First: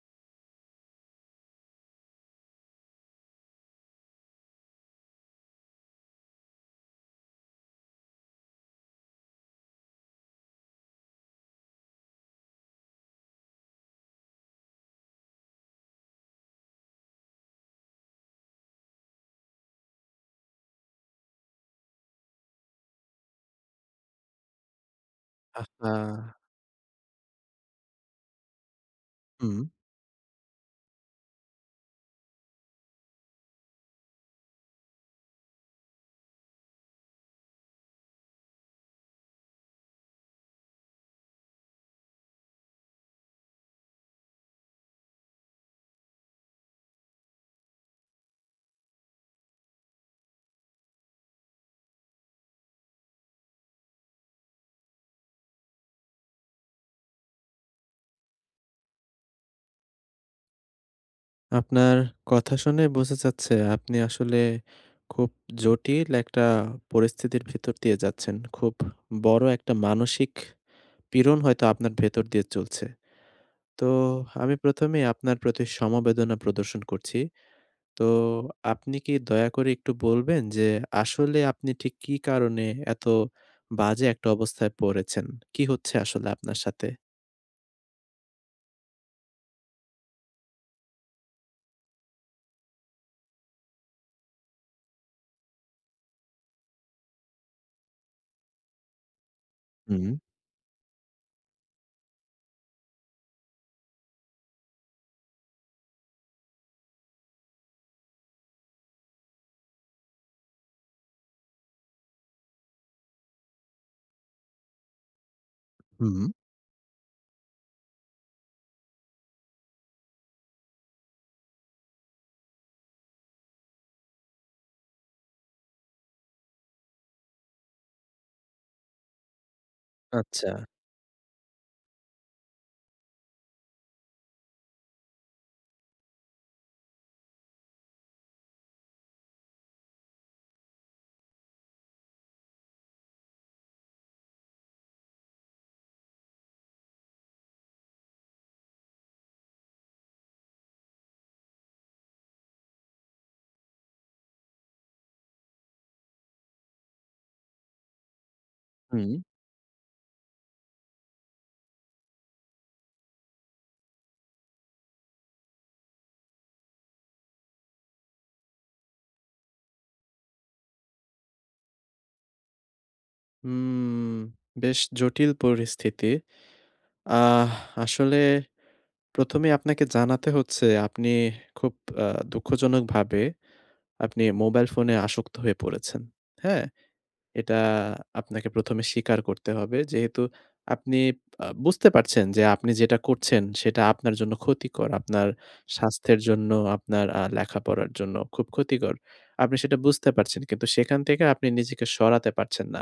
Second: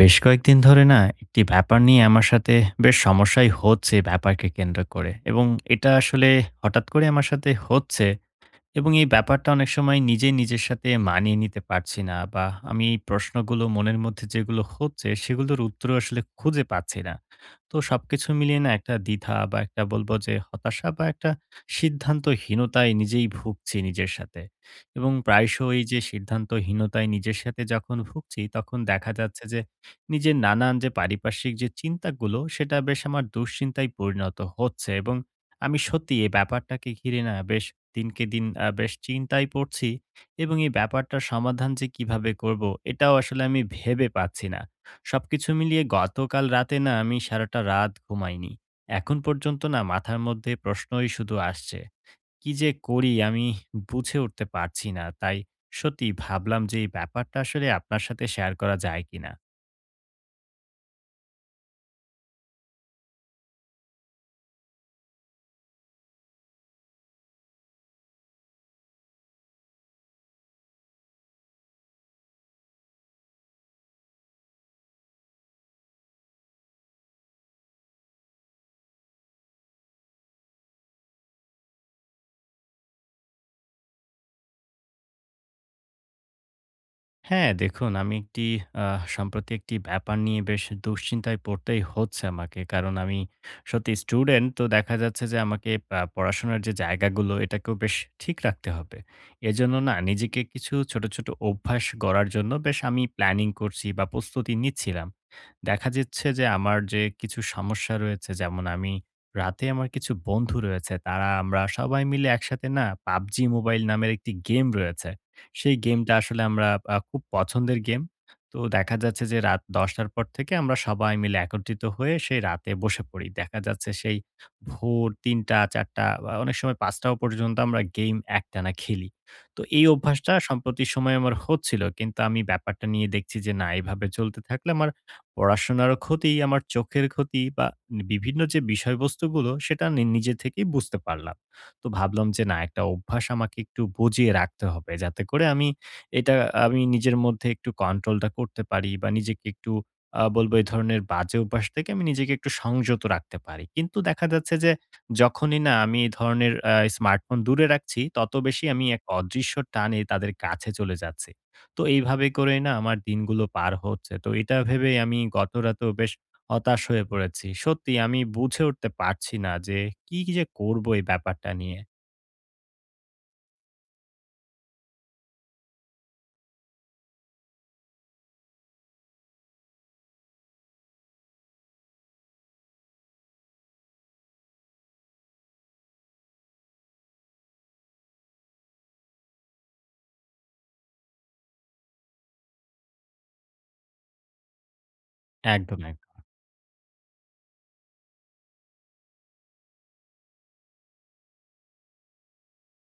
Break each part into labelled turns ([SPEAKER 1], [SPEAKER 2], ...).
[SPEAKER 1] বেশ কয়েকদিন ধরে না একটি ব্যাপার নিয়ে আমার সাথে বেশ সমস্যাই হচ্ছে ব্যাপারকে কেন্দ্র করে, এবং এটা আসলে হঠাৎ করে আমার সাথে হচ্ছে। এবং এই ব্যাপারটা অনেক সময় নিজে নিজের সাথে মানিয়ে নিতে পারছি না বা আমি এই প্রশ্নগুলো মনের মধ্যে যেগুলো হচ্ছে সেগুলোর উত্তর আসলে খুঁজে পাচ্ছি না। তো সবকিছু মিলিয়ে না একটা দ্বিধা বা একটা বলবো যে হতাশা বা একটা সিদ্ধান্তহীনতায় নিজেই ভুগছি নিজের সাথে। এবং
[SPEAKER 2] আ
[SPEAKER 1] প্রায়শই এই যে সিদ্ধান্তহীনতায় নিজের সাথে যখন ভুগছি তখন দেখা যাচ্ছে
[SPEAKER 2] হুম।
[SPEAKER 1] যে নিজের নানান যে পারিপার্শ্বিক যে চিন্তাগুলো সেটা বেশ আমার দুশ্চিন্তায় পরিণত হচ্ছে। এবং আমি সত্যি এই ব্যাপারটাকে ঘিরে না বেশ দিনকে দিন বেশ চিন্তায় পড়ছি। এবং এই ব্যাপারটার সমাধান যে কিভাবে করব এটাও আসলে আমি ভেবে পাচ্ছি না। সবকিছু মিলিয়ে গতকাল রাতে না আমি সারাটা রাত ঘুমাইনি, এখন পর্যন্ত না মাথার মধ্যে প্রশ্নই শুধু আসছে কি যে করি আমি। বুঝে উঠতে পারছি না, তাই সত্যি ভাবলাম যে এই ব্যাপারটা আসলে আপনার সাথে শেয়ার করা যায় কিনা।
[SPEAKER 2] আপনার কথা শুনে বোঝা যাচ্ছে আপনি আসলে খুব জটিল একটা পরিস্থিতির ভেতর দিয়ে যাচ্ছেন। খুব বড় একটা মানসিক পীড়ন হয়তো আপনার ভেতর দিয়ে চলছে। তো আমি ১ম এই আপনার প্রতি সমবেদনা প্রদর্শন করছি। তো আপনি কি দয়া করে একটু বলবেন যে আসলে আপনি ঠিক কী কারণে এত বাজে একটা অবস্থায় পড়েছেন? কি হচ্ছে আসলে আপনার সাথে?
[SPEAKER 1] হ্যাঁ, দেখুন আমি একটি সম্প্রতি একটি ব্যাপার নিয়ে বেশ দুশ্চিন্তায় পড়তেই হচ্ছে আমাকে। কারণ আমি সত্যি স্টুডেন্ট, তো দেখা যাচ্ছে যে আমাকে পড়াশোনার যে জায়গাগুলো এটাকেও বেশ ঠিক রাখতে হবে। এজন্য না
[SPEAKER 2] হুম,
[SPEAKER 1] নিজেকে কিছু ছোট, ছোট অভ্যাস গড়ার জন্য বেশ আমি প্ল্যানিং করছি বা প্রস্তুতি নিচ্ছিলাম। দেখা যাচ্ছে যে আমার যে কিছু সমস্যা রয়েছে, যেমন আমি রাতে আমার কিছু বন্ধু রয়েছে তারা আমরা সবাই মিলে একসাথে না PUBG মোবাইল নামের একটি গেম রয়েছে। সেই গেমটা
[SPEAKER 2] হুম।
[SPEAKER 1] আসলে আমরা খুব পছন্দের গেম। তো দেখা যাচ্ছে যে রাত ১০:০০ পর থেকে আমরা সবাই মিলে একত্রিত হয়ে সেই রাতে বসে পড়ি। দেখা যাচ্ছে সেই ভোর ৩:০০, ৪:০০ বা অনেক সময় ৫:০০ পর্যন্ত আমরা গেম একটানা খেলি। তো এই অভ্যাসটা
[SPEAKER 2] আচ্ছা।
[SPEAKER 1] সম্প্রতি সময়ে আমার হচ্ছিল। কিন্তু আমি ব্যাপারটা নিয়ে দেখছি যে না এভাবে চলতে থাকলে আমার পড়াশোনারও ক্ষতি, আমার চোখের ক্ষতি বা বিভিন্ন যে বিষয়বস্তুগুলো সেটা নিজে থেকেই বুঝতে পারলাম। তো ভাবলাম যে না একটা অভ্যাস আমাকে একটু বুঝিয়ে রাখতে হবে যাতে করে আমি এটা আমি নিজের মধ্যে একটু কন্ট্রোলটা করতে পারি বা নিজেকে একটু বলবো এই ধরনের বাজে অভ্যাস থেকে আমি নিজেকে একটু সংযত রাখতে পারি। কিন্তু দেখা যাচ্ছে যে যখনই না আমি এই ধরনের স্মার্টফোন দূরে রাখছি, তত বেশি আমি এক
[SPEAKER 2] হুম।
[SPEAKER 1] অদৃশ্য টানে তাদের কাছে চলে যাচ্ছি। তো এইভাবে করে না আমার দিনগুলো পার হচ্ছে, তো এটা ভেবে আমি গত রাতেও বেশ হতাশ হয়ে পড়েছি। সত্যি আমি বুঝে উঠতে পারছি না যে কি যে করব এই ব্যাপারটা নিয়ে।
[SPEAKER 2] হুম, বেশ জটিল পরিস্থিতি। আহ আসলে ১ম এ আপনাকে জানাতে হচ্ছে আপনি খুব আ দুঃখজনকভাবে আপনি মোবাইল ফোনে আসক্ত হয়ে পড়েছেন। হ্যাঁ? এটা আপনাকে ১ম এ স্বীকার করতে হবে। যেহেতু আপনি বুঝতে পারছেন যে আপনি যেটা করছেন সেটা আপনার জন্য ক্ষতিকর। আপনার
[SPEAKER 1] একদম,
[SPEAKER 2] স্বাস্থ্যের
[SPEAKER 1] একদম,
[SPEAKER 2] জন্য, আপনার লেখাপড়ার জন্য খুব ক্ষতিকর। আপনি সেটা বুঝতে পারছেন। কিন্তু সেখান থেকে আপনি নিজেকে সরাতে পারছেন না।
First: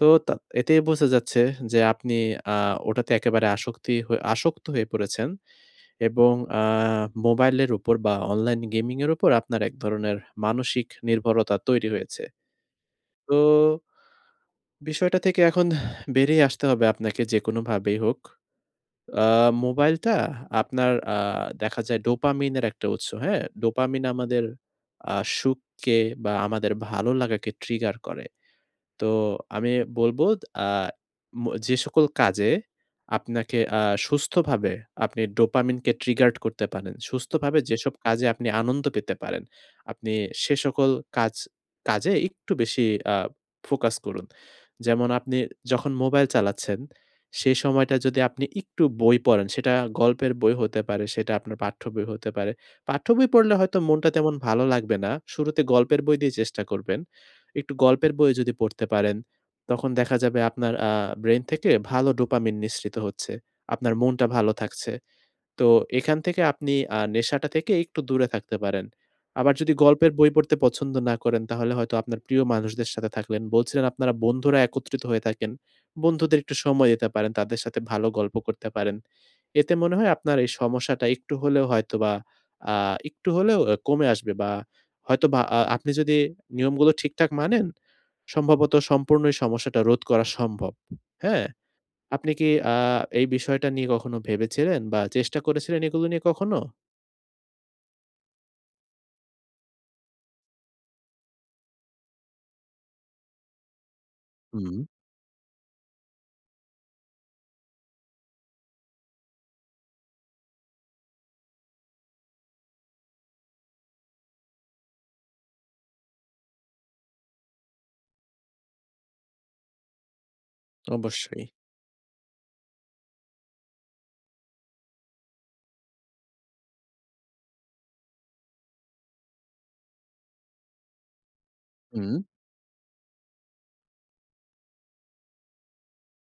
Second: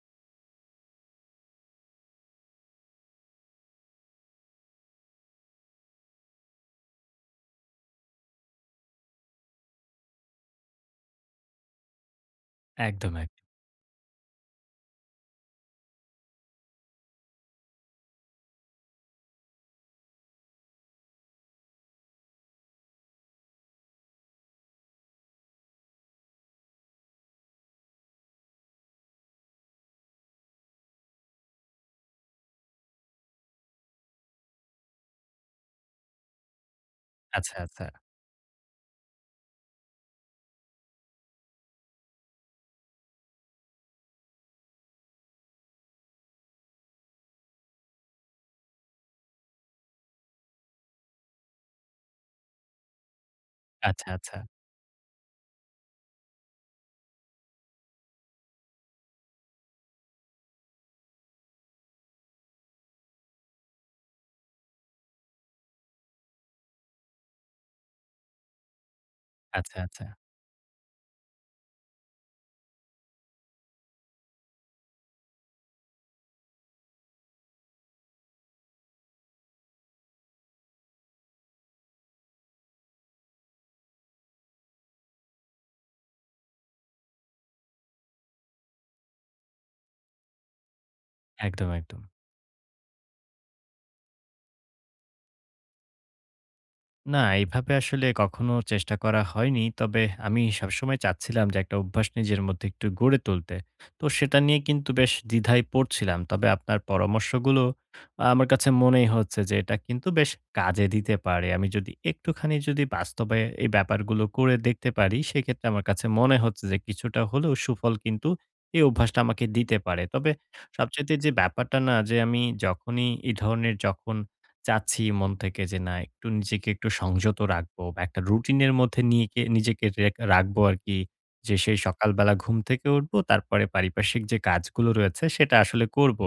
[SPEAKER 2] তো এতেই বোঝা যাচ্ছে যে আপনি আ ওটাতে একেবারে আসক্ত হয়ে পড়েছেন এবং আ মোবাইলের উপর বা অনলাইন গেমিং এর উপর আপনার এক ধরনের মানসিক নির্ভরতা তৈরি হয়েছে।
[SPEAKER 1] একদম,
[SPEAKER 2] তো
[SPEAKER 1] একদম।
[SPEAKER 2] বিষয়টা থেকে এখন বেরিয়ে আসতে হবে আপনাকে যেকোনোভাবেই হোক। আ মোবাইলটা আপনার দেখা যায় ডোপামিনের একটা উৎস, হ্যাঁ? ডোপামিন আমাদের সুখকে বা আমাদের ভালো লাগাকে ট্রিগার করে। তো আমি বলব আ ম যে সকল কাজে আপনাকে সুস্থভাবে আপনি ডোপামিনকে ট্রিগার্ড করতে পারেন।
[SPEAKER 1] আচ্ছা,
[SPEAKER 2] সুস্থভাবে
[SPEAKER 1] আচ্ছা,
[SPEAKER 2] যেসব কাজে আপনি আনন্দ পেতে পারেন, আপনি সে সকল কাজ কাজে একটু বেশি আ ফোকাস করুন। যেমন আপনি যখন মোবাইল চালাচ্ছেন, সেই সময়টা যদি আপনি একটু বই পড়েন, সেটা গল্পের বই হতে পারে, সেটা আপনার পাঠ্য বই হতে পারে। পাঠ্য বই পড়লে হয়তো
[SPEAKER 1] আচ্ছা,
[SPEAKER 2] মনটা তেমন
[SPEAKER 1] আচ্ছা,
[SPEAKER 2] ভালো লাগবে না। শুরুতে গল্পের বই দিয়ে চেষ্টা করবেন। একটু গল্পের বই যদি পড়তে পারেন, তখন দেখা যাবে আপনার ব্রেইন থেকে ভালো ডোপামিন নিঃসৃত হচ্ছে। আপনার মনটা ভালো থাকছে। তো এখান থেকে আপনি নেশাটা থেকে একটু দূরে থাকতে পারেন। আবার যদি
[SPEAKER 1] আচ্ছা, আচ্ছা।
[SPEAKER 2] গল্পের বই পড়তে পছন্দ না করেন তাহলে হয়তো আপনার প্রিয় মানুষদের সাথে থাকলেন। বলছিলেন আপনারা বন্ধুরা একত্রিত হয়ে থাকেন। বন্ধুদের একটু সময় দিতে পারেন। তাদের সাথে ভালো গল্প করতে পারেন। এতে মনে হয় আপনার এই সমস্যাটা একটু হলেও হয়তোবা আ একটু হলেও কমে আসবে বা হয়তোবা আপনি যদি নিয়মগুলো ঠিকঠাক মানেন, সম্ভবত সম্পূর্ণ এই সমস্যাটা রোধ করা সম্ভব। হ্যাঁ?
[SPEAKER 1] একদম, একদম।
[SPEAKER 2] আপনি কি এই বিষয়টা নিয়ে কখনো ভেবেছিলেন বা চেষ্টা করেছিলেন এগুলো নিয়ে কখনো?
[SPEAKER 1] না, এভাবে আসলে কখনো চেষ্টা করা হয়নি। তবে আমি সবসময় চাচ্ছিলাম যে একটা অভ্যাস নিজের মধ্যে একটু গড়ে তুলতে। তো সেটা নিয়ে
[SPEAKER 2] হুম।
[SPEAKER 1] কিন্তু বেশ দ্বিধায় পড়ছিলাম। তবে আপনার পরামর্শগুলো আমার কাছে মনেই হচ্ছে যে এটা কিন্তু বেশ কাজে দিতে পারে। আমি যদি একটুখানি যদি বাস্তবে এই ব্যাপারগুলো করে দেখতে পারি, সেক্ষেত্রে আমার কাছে মনে হচ্ছে যে কিছুটা হলেও সুফল কিন্তু এই অভ্যাসটা আমাকে দিতে পারে। তবে সবচাইতে যে
[SPEAKER 2] অবশ্যই।
[SPEAKER 1] ব্যাপারটা না যে আমি যখনই এই ধরনের যখন চাচ্ছি মন থেকে যে না একটু নিজেকে একটু সংযত রাখবো বা একটা রুটিনের মধ্যে নিয়ে নিজেকে রাখবো আর কি, যে সেই
[SPEAKER 2] হুম,
[SPEAKER 1] সকালবেলা ঘুম থেকে উঠবো তারপরে পারিপার্শ্বিক যে কাজগুলো রয়েছে সেটা আসলে করব।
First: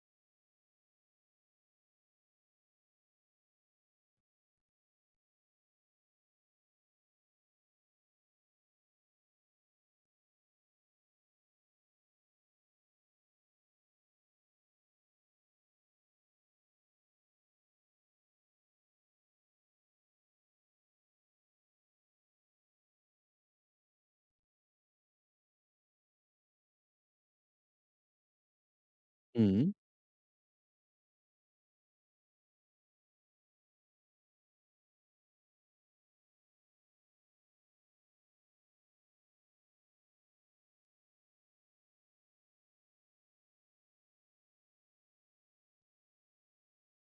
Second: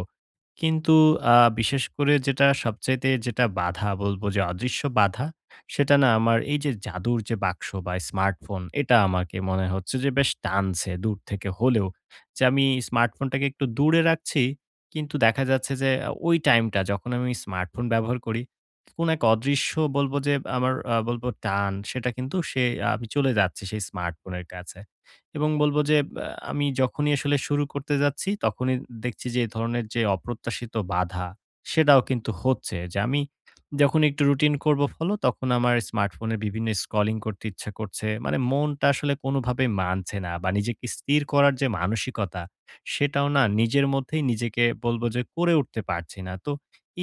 [SPEAKER 1] কিন্তু বিশেষ করে যেটা সবচাইতে যেটা বাধা বলবো যে অদৃশ্য বাধা, সেটা না আমার এই যে জাদুর যে বাক্স বা স্মার্টফোন এটা আমাকে মনে হচ্ছে যে বেশ টানছে দূর থেকে হলেও। যে আমি স্মার্টফোনটাকে একটু দূরে রাখছি কিন্তু দেখা যাচ্ছে যে ওই টাইমটা যখন আমি স্মার্টফোন ব্যবহার করি, কোন এক অদৃশ্য বলব যে আমার বলব টান, সেটা কিন্তু সে আমি চলে যাচ্ছি সেই স্মার্টফোনের কাছে। এবং বলব যে আমি যখনই আসলে শুরু করতে যাচ্ছি তখনই দেখছি যে এ
[SPEAKER 2] হুম।
[SPEAKER 1] ধরনের যে অপ্রত্যাশিত বাধা সেটাও কিন্তু হচ্ছে। যে আমি যখন একটু রুটিন করব ফলো, তখন আমার স্মার্টফোনে বিভিন্ন স্ক্রলিং করতে ইচ্ছা করছে। মানে মনটা আসলে কোনভাবে মানছে না বা নিজেকে স্থির করার যে মানসিকতা সেটাও না নিজের মধ্যেই নিজেকে বলবো যে করে উঠতে পারছি না। তো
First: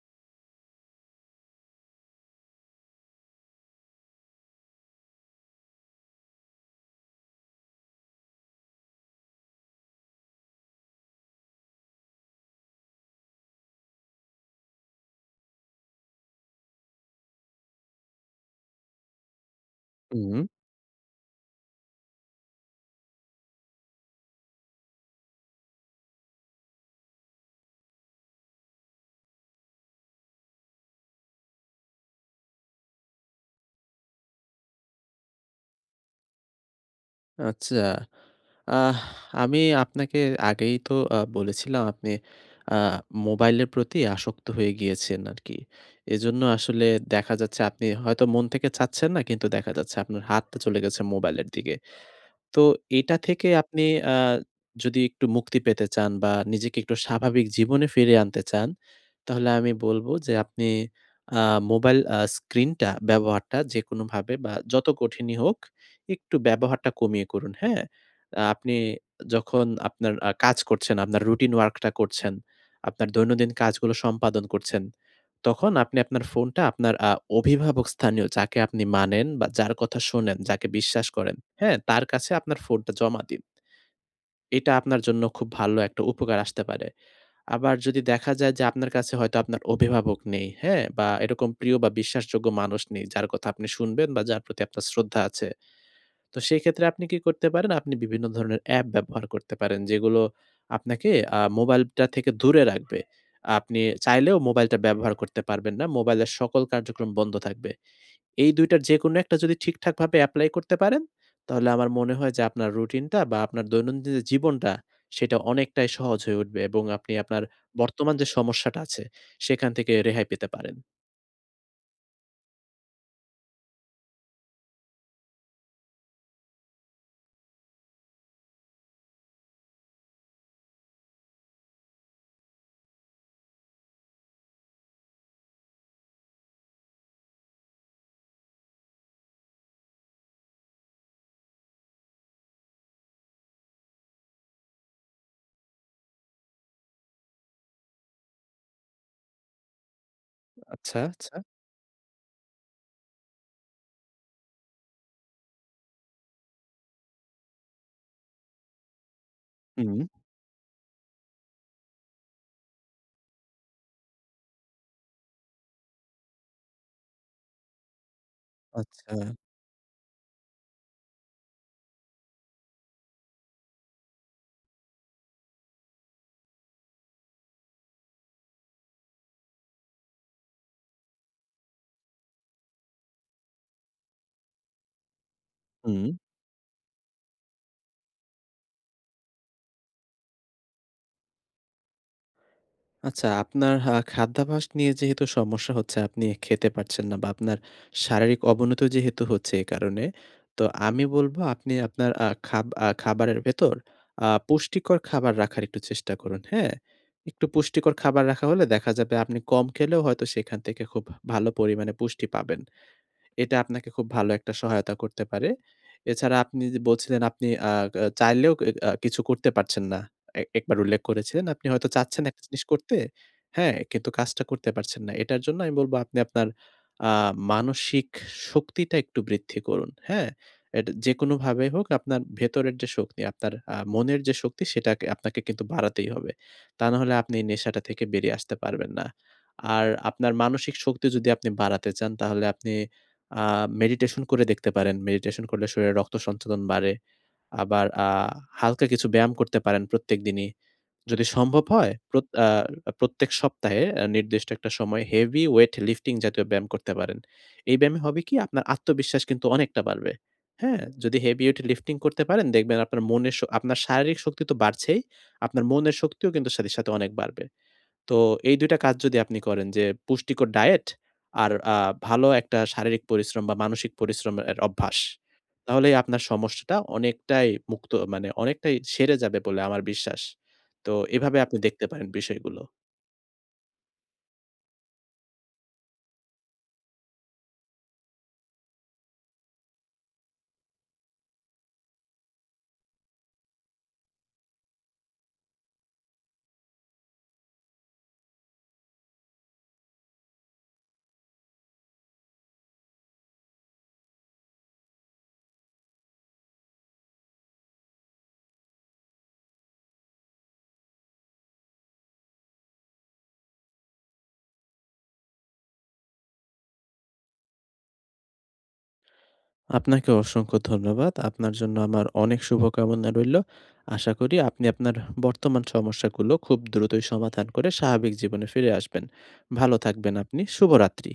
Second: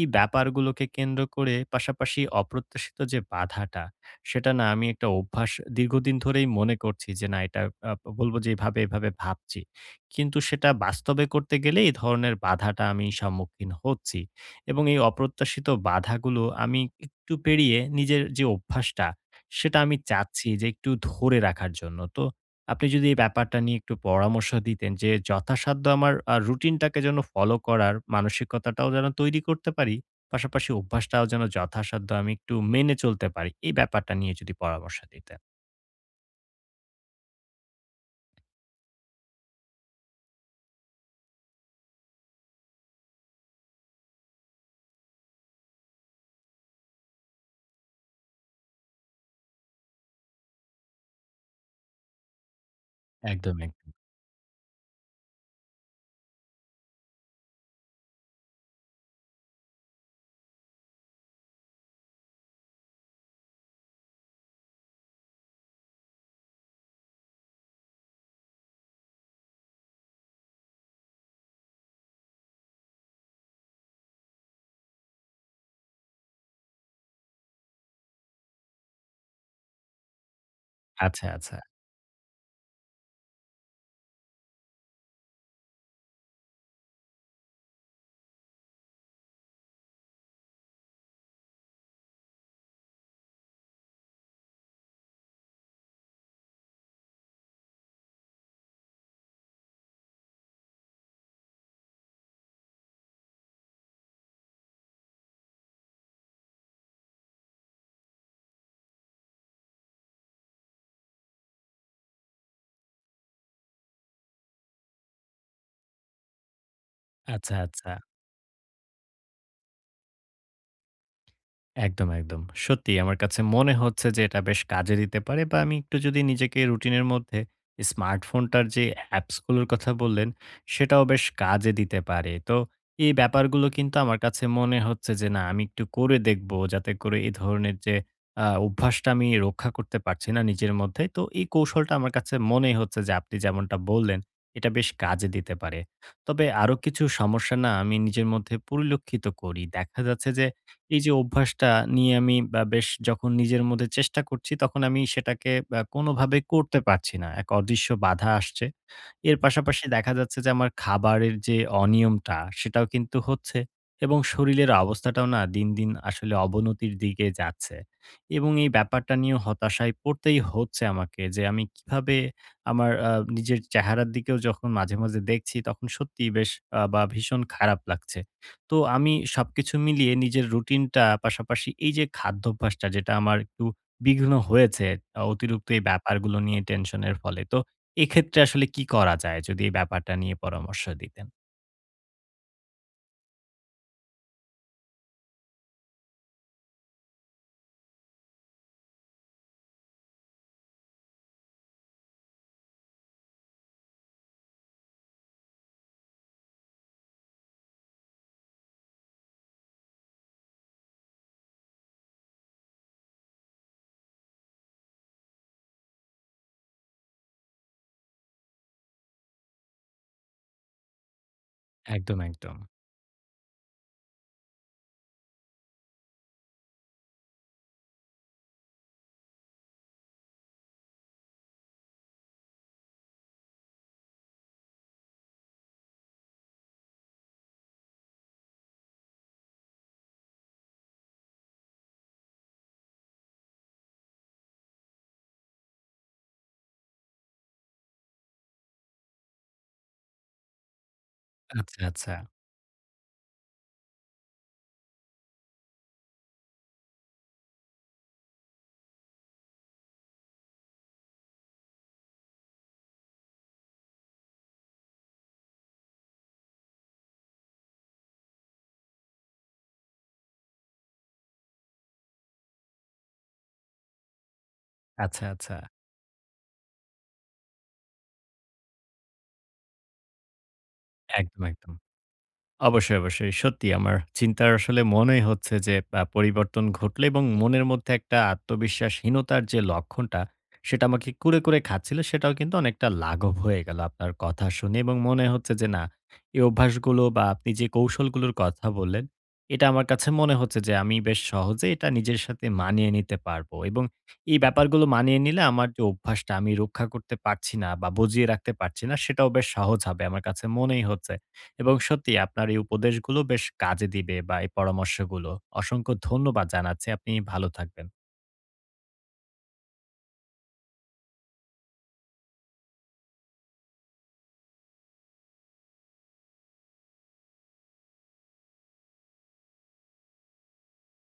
[SPEAKER 1] এই ব্যাপারগুলোকে কেন্দ্র করে পাশাপাশি অপ্রত্যাশিত যে বাধাটা, সেটা না আমি একটা অভ্যাস দীর্ঘদিন ধরেই মনে করছি যে না এটা আ বলবো যে এভাবে, এভাবে ভাবছি। কিন্তু সেটা বাস্তবে করতে গেলে এই ধরনের বাধাটা আমি সম্মুখীন হচ্ছি। এবং এই অপ্রত্যাশিত বাধাগুলো আমি একটু পেরিয়ে নিজের যে অভ্যাসটা, সেটা আমি
[SPEAKER 2] হুম।
[SPEAKER 1] চাচ্ছি যে একটু ধরে রাখার জন্য। তো আপনি যদি এই ব্যাপারটা নিয়ে একটু পরামর্শ দিতেন যে যথাসাধ্য আমার রুটিনটাকে যেন ফলো করার মানসিকতাটাও যেন তৈরি করতে পারি, পাশাপাশি অভ্যাসটাও যেন যথাসাধ্য আমি একটু মেনে চলতে পারি। এই ব্যাপারটা নিয়ে যদি পরামর্শ দিতেন।
[SPEAKER 2] আচ্ছা। আহ আমি আপনাকে আগেই তো বলেছিলাম আপনি আ মোবাইলের প্রতি আসক্ত হয়ে গিয়েছেন আরকি। এজন্য আসলে দেখা যাচ্ছে আপনি হয়তো মন থেকে চাচ্ছেন না কিন্তু দেখা যাচ্ছে আপনার হাতটা চলে গেছে মোবাইলের দিকে। তো এটা থেকে
[SPEAKER 1] একদম,
[SPEAKER 2] আপনি
[SPEAKER 1] একদম।
[SPEAKER 2] আ যদি একটু মুক্তি পেতে চান বা নিজেকে একটু স্বাভাবিক জীবনে ফিরিয়ে আনতে চান তাহলে আমি বলব যে আপনি আ মোবাইল স্ক্রিনটা ব্যবহারটা যেকোনোভাবে বা যত কঠিনই হোক একটু ব্যবহারটা কমিয়ে করুন, হ্যাঁ? আপনি যখন আপনার কাজ করছেন, আপনার রুটিন ওয়ার্কটা করছেন, আপনার দৈনন্দিন কাজগুলো সম্পাদন করছেন, তখন আপনি আপনার ফোনটা আপনার অভিভাবক স্থানীয় যাকে আপনি মানেন বা যার কথা শোনেন, যাকে বিশ্বাস
[SPEAKER 1] আচ্ছা,
[SPEAKER 2] করেন,
[SPEAKER 1] আচ্ছা,
[SPEAKER 2] হ্যাঁ? তার কাছে আপনার ফোনটা জমা দিন। এটা আপনার জন্য খুব ভালো একটা উপকার আসতে পারে। আবার যদি দেখা যায় যে আপনার কাছে হয়তো আপনার অভিভাবক নেই, হ্যাঁ? বা এরকম প্রিয় বা বিশ্বাসযোগ্য মানুষ নেই যার কথা আপনি শুনবেন বা যার প্রতি আপনার শ্রদ্ধা আছে। তো সেই ক্ষেত্রে আপনি কি করতে পারেন? আপনি বিভিন্ন ধরনের অ্যাপ ব্যবহার করতে পারেন যেগুলো আপনাকে মোবাইলটা থেকে দূরে রাখবে। আপনি চাইলেও মোবাইলটা ব্যবহার করতে পারবেন না। মোবাইলের সকল কার্যক্রম বন্ধ থাকবে। এই ২ টার যেকোনো একটা যদি ঠিকঠাকভাবে এপ্লাই করতে পারেন, তাহলে আমার মনে হয় যে আপনার রুটিনটা বা আপনার দৈনন্দিন যে জীবনটা, সেটা অনেকটাই সহজ হয়ে উঠবে এবং আপনি আপনার
[SPEAKER 1] আচ্ছা, আচ্ছা।
[SPEAKER 2] বর্তমান যে সমস্যাটা আছে, সেখান থেকে রেহাই পেতে পারেন।
[SPEAKER 1] একদম, একদম। সত্যিই আমার কাছে মনে হচ্ছে যে এটা বেশ কাজে দিতে পারে বা আমি একটু যদি নিজেকে রুটিনের মধ্যে স্মার্টফোনটার যে অ্যাপসগুলোর কথা বললেন, সেটাও বেশ কাজে দিতে পারে। তো এই ব্যাপারগুলো কিন্তু আমার কাছে মনে হচ্ছে যে না আমি একটু করে দেখব যাতে করে এ ধরনের যে অভ্যাসটা আমি রক্ষা করতে পারছি না নিজের মধ্যে। তো এই কৌশলটা আমার কাছে মনেই হচ্ছে যে আপনি যেমনটা বললেন, এটা বেশ কাজে দিতে পারে। তবে আরো কিছু সমস্যা না আমি নিজের মধ্যে পরিলক্ষিত করি। দেখা যাচ্ছে যে
[SPEAKER 2] আচ্ছা,
[SPEAKER 1] এই যে
[SPEAKER 2] আচ্ছা।
[SPEAKER 1] অভ্যাসটা নিয়ে আমি বা বেশ যখন নিজের মধ্যে চেষ্টা করছি, তখন আমি সেটাকে কোনোভাবে করতে পারছি না। এক অদৃশ্য বাধা আসছে। এর পাশাপাশি
[SPEAKER 2] হুম।
[SPEAKER 1] দেখা যাচ্ছে যে আমার খাবারের যে অনিয়মটা, সেটাও কিন্তু হচ্ছে এবং শরীরের অবস্থাটাও না দিন, দিন আসলে অবনতির দিকে যাচ্ছে। এবং এই
[SPEAKER 2] আচ্ছা।
[SPEAKER 1] ব্যাপারটা নিয়ে হতাশায় পড়তেই হচ্ছে আমাকে যে আমি কিভাবে আমার নিজের চেহারার দিকেও যখন মাঝে, মাঝে দেখছি, তখন সত্যিই বেশ বা ভীষণ খারাপ লাগছে। তো আমি সবকিছু মিলিয়ে নিজের রুটিনটা পাশাপাশি এই যে খাদ্যাভ্যাসটা যেটা আমার একটু বিঘ্ন হয়েছে অতিরিক্ত এই
[SPEAKER 2] হুম।
[SPEAKER 1] ব্যাপারগুলো নিয়ে টেনশনের ফলে। তো এক্ষেত্রে আসলে কি করা যায়? যদি এই ব্যাপারটা নিয়ে পরামর্শ দিতেন।
[SPEAKER 2] আচ্ছা, আপনার খাদ্যাভ্যাস নিয়ে যেহেতু সমস্যা হচ্ছে, আপনি খেতে পারছেন না বা আপনার শারীরিক অবনতি যেহেতু হচ্ছে এ কারণে, তো আমি বলব আপনি আপনার আ খাব আ খাবারের ভেতর পুষ্টিকর খাবার রাখার একটু চেষ্টা করুন, হ্যাঁ? একটু পুষ্টিকর খাবার রাখা হলে দেখা যাবে আপনি কম খেলেও হয়তো সেখান থেকে খুব ভালো পরিমাণে পুষ্টি পাবেন। এটা আপনাকে খুব ভালো একটা সহায়তা করতে পারে। এছাড়া আপনি যে বলছিলেন আপনি আ আ চাইলেও এ আ কিছু করতে পারছেন না। এ একবার উল্লেখ করেছিলেন। আপনি হয়তো
[SPEAKER 1] একদম,
[SPEAKER 2] চাচ্ছেন একটা
[SPEAKER 1] একদম।
[SPEAKER 2] জিনিস করতে, হ্যাঁ? কিন্তু কাজটা করতে পারছেন না। এটার জন্য আমি বলব আপনি আপনার আ মানসিক শক্তিটা একটু বৃদ্ধি করুন, হ্যাঁ? এটা যেকোনোভাবেই হোক আপনার ভেতরের যে শক্তি, আপনার মনের যে শক্তি সেটাকে আপনাকে কিন্তু বাড়াতেই হবে। তা না হলে আপনি এই নেশাটা থেকে বেরিয়ে আসতে পারবেন না। আর আপনার মানসিক শক্তি যদি আপনি বাড়াতে চান তাহলে আপনি আ মেডিটেশন করে দেখতে পারেন। মেডিটেশন করলে শরীরে রক্ত সঞ্চালন বাড়ে। আবার হালকা কিছু ব্যায়াম করতে পারেন প্রত্যেকদিনই। যদি সম্ভব
[SPEAKER 1] আচ্ছা,
[SPEAKER 2] হয়
[SPEAKER 1] আচ্ছা।
[SPEAKER 2] প্রত্যেক সপ্তাহে নির্দিষ্ট একটা সময় হেভি ওয়েট লিফটিং জাতীয় ব্যায়াম করতে পারেন। এই ব্যায়ামে হবে কি আপনার আত্মবিশ্বাস কিন্তু অনেকটা বাড়বে। হ্যাঁ? যদি হেভি ওয়েট লিফটিং করতে পারেন দেখবেন আপনার মনের শ আপনার শারীরিক শক্তি তো বাড়ছেই, আপনার মনের শক্তিও কিন্তু সাথে, সাথে অনেক বাড়বে। তো এই ২ টা কাজ যদি আপনি করেন যে পুষ্টিকর ডায়েট আর ভালো একটা শারীরিক পরিশ্রম বা মানসিক পরিশ্রমের অভ্যাস।
[SPEAKER 1] আচ্ছা, আচ্ছা।
[SPEAKER 2] তাহলেই আপনার সমস্যাটা অনেকটাই মুক্ত মানে অনেকটাই সেরে যাবে বলে আমার বিশ্বাস। তো এভাবে
[SPEAKER 1] একদম,
[SPEAKER 2] আপনি
[SPEAKER 1] একদম।
[SPEAKER 2] দেখতে পারেন বিষয়গুলো।
[SPEAKER 1] অবশ্যই, অবশ্যই। সত্যি আমার চিন্তার আসলে মনেই হচ্ছে যে পরিবর্তন ঘটলে এবং মনের মধ্যে একটা আত্মবিশ্বাসহীনতার যে লক্ষণটা, সেটা আমাকে কুরে, কুরে খাচ্ছিল সেটাও কিন্তু অনেকটা লাঘব হয়ে গেল আপনার কথা শুনে। এবং মনে হচ্ছে যে না, এই অভ্যাসগুলো বা আপনি যে কৌশলগুলোর কথা বললেন, এটা আমার কাছে মনে হচ্ছে যে আমি বেশ সহজে এটা নিজের সাথে মানিয়ে নিতে পারবো। এবং এই ব্যাপারগুলো মানিয়ে নিলে আমার যে অভ্যাসটা আমি রক্ষা করতে পারছি না বা বজিয়ে রাখতে পারছি না, সেটাও বেশ সহজ হবে আমার কাছে মনেই হচ্ছে। এবং সত্যি আপনার এই উপদেশগুলো বেশ কাজে দিবে বা এই পরামর্শগুলো। অসংখ্য ধন্যবাদ জানাচ্ছি। আপনি ভালো থাকবেন।
[SPEAKER 2] আপনাকে অসংখ্য ধন্যবাদ। আপনার জন্য আমার অনেক শুভকামনা রইল। আশা করি আপনি আপনার বর্তমান সমস্যাগুলো খুব দ্রুতই সমাধান করে স্বাভাবিক জীবনে ফিরে আসবেন। ভালো থাকবেন আপনি। শুভরাত্রি।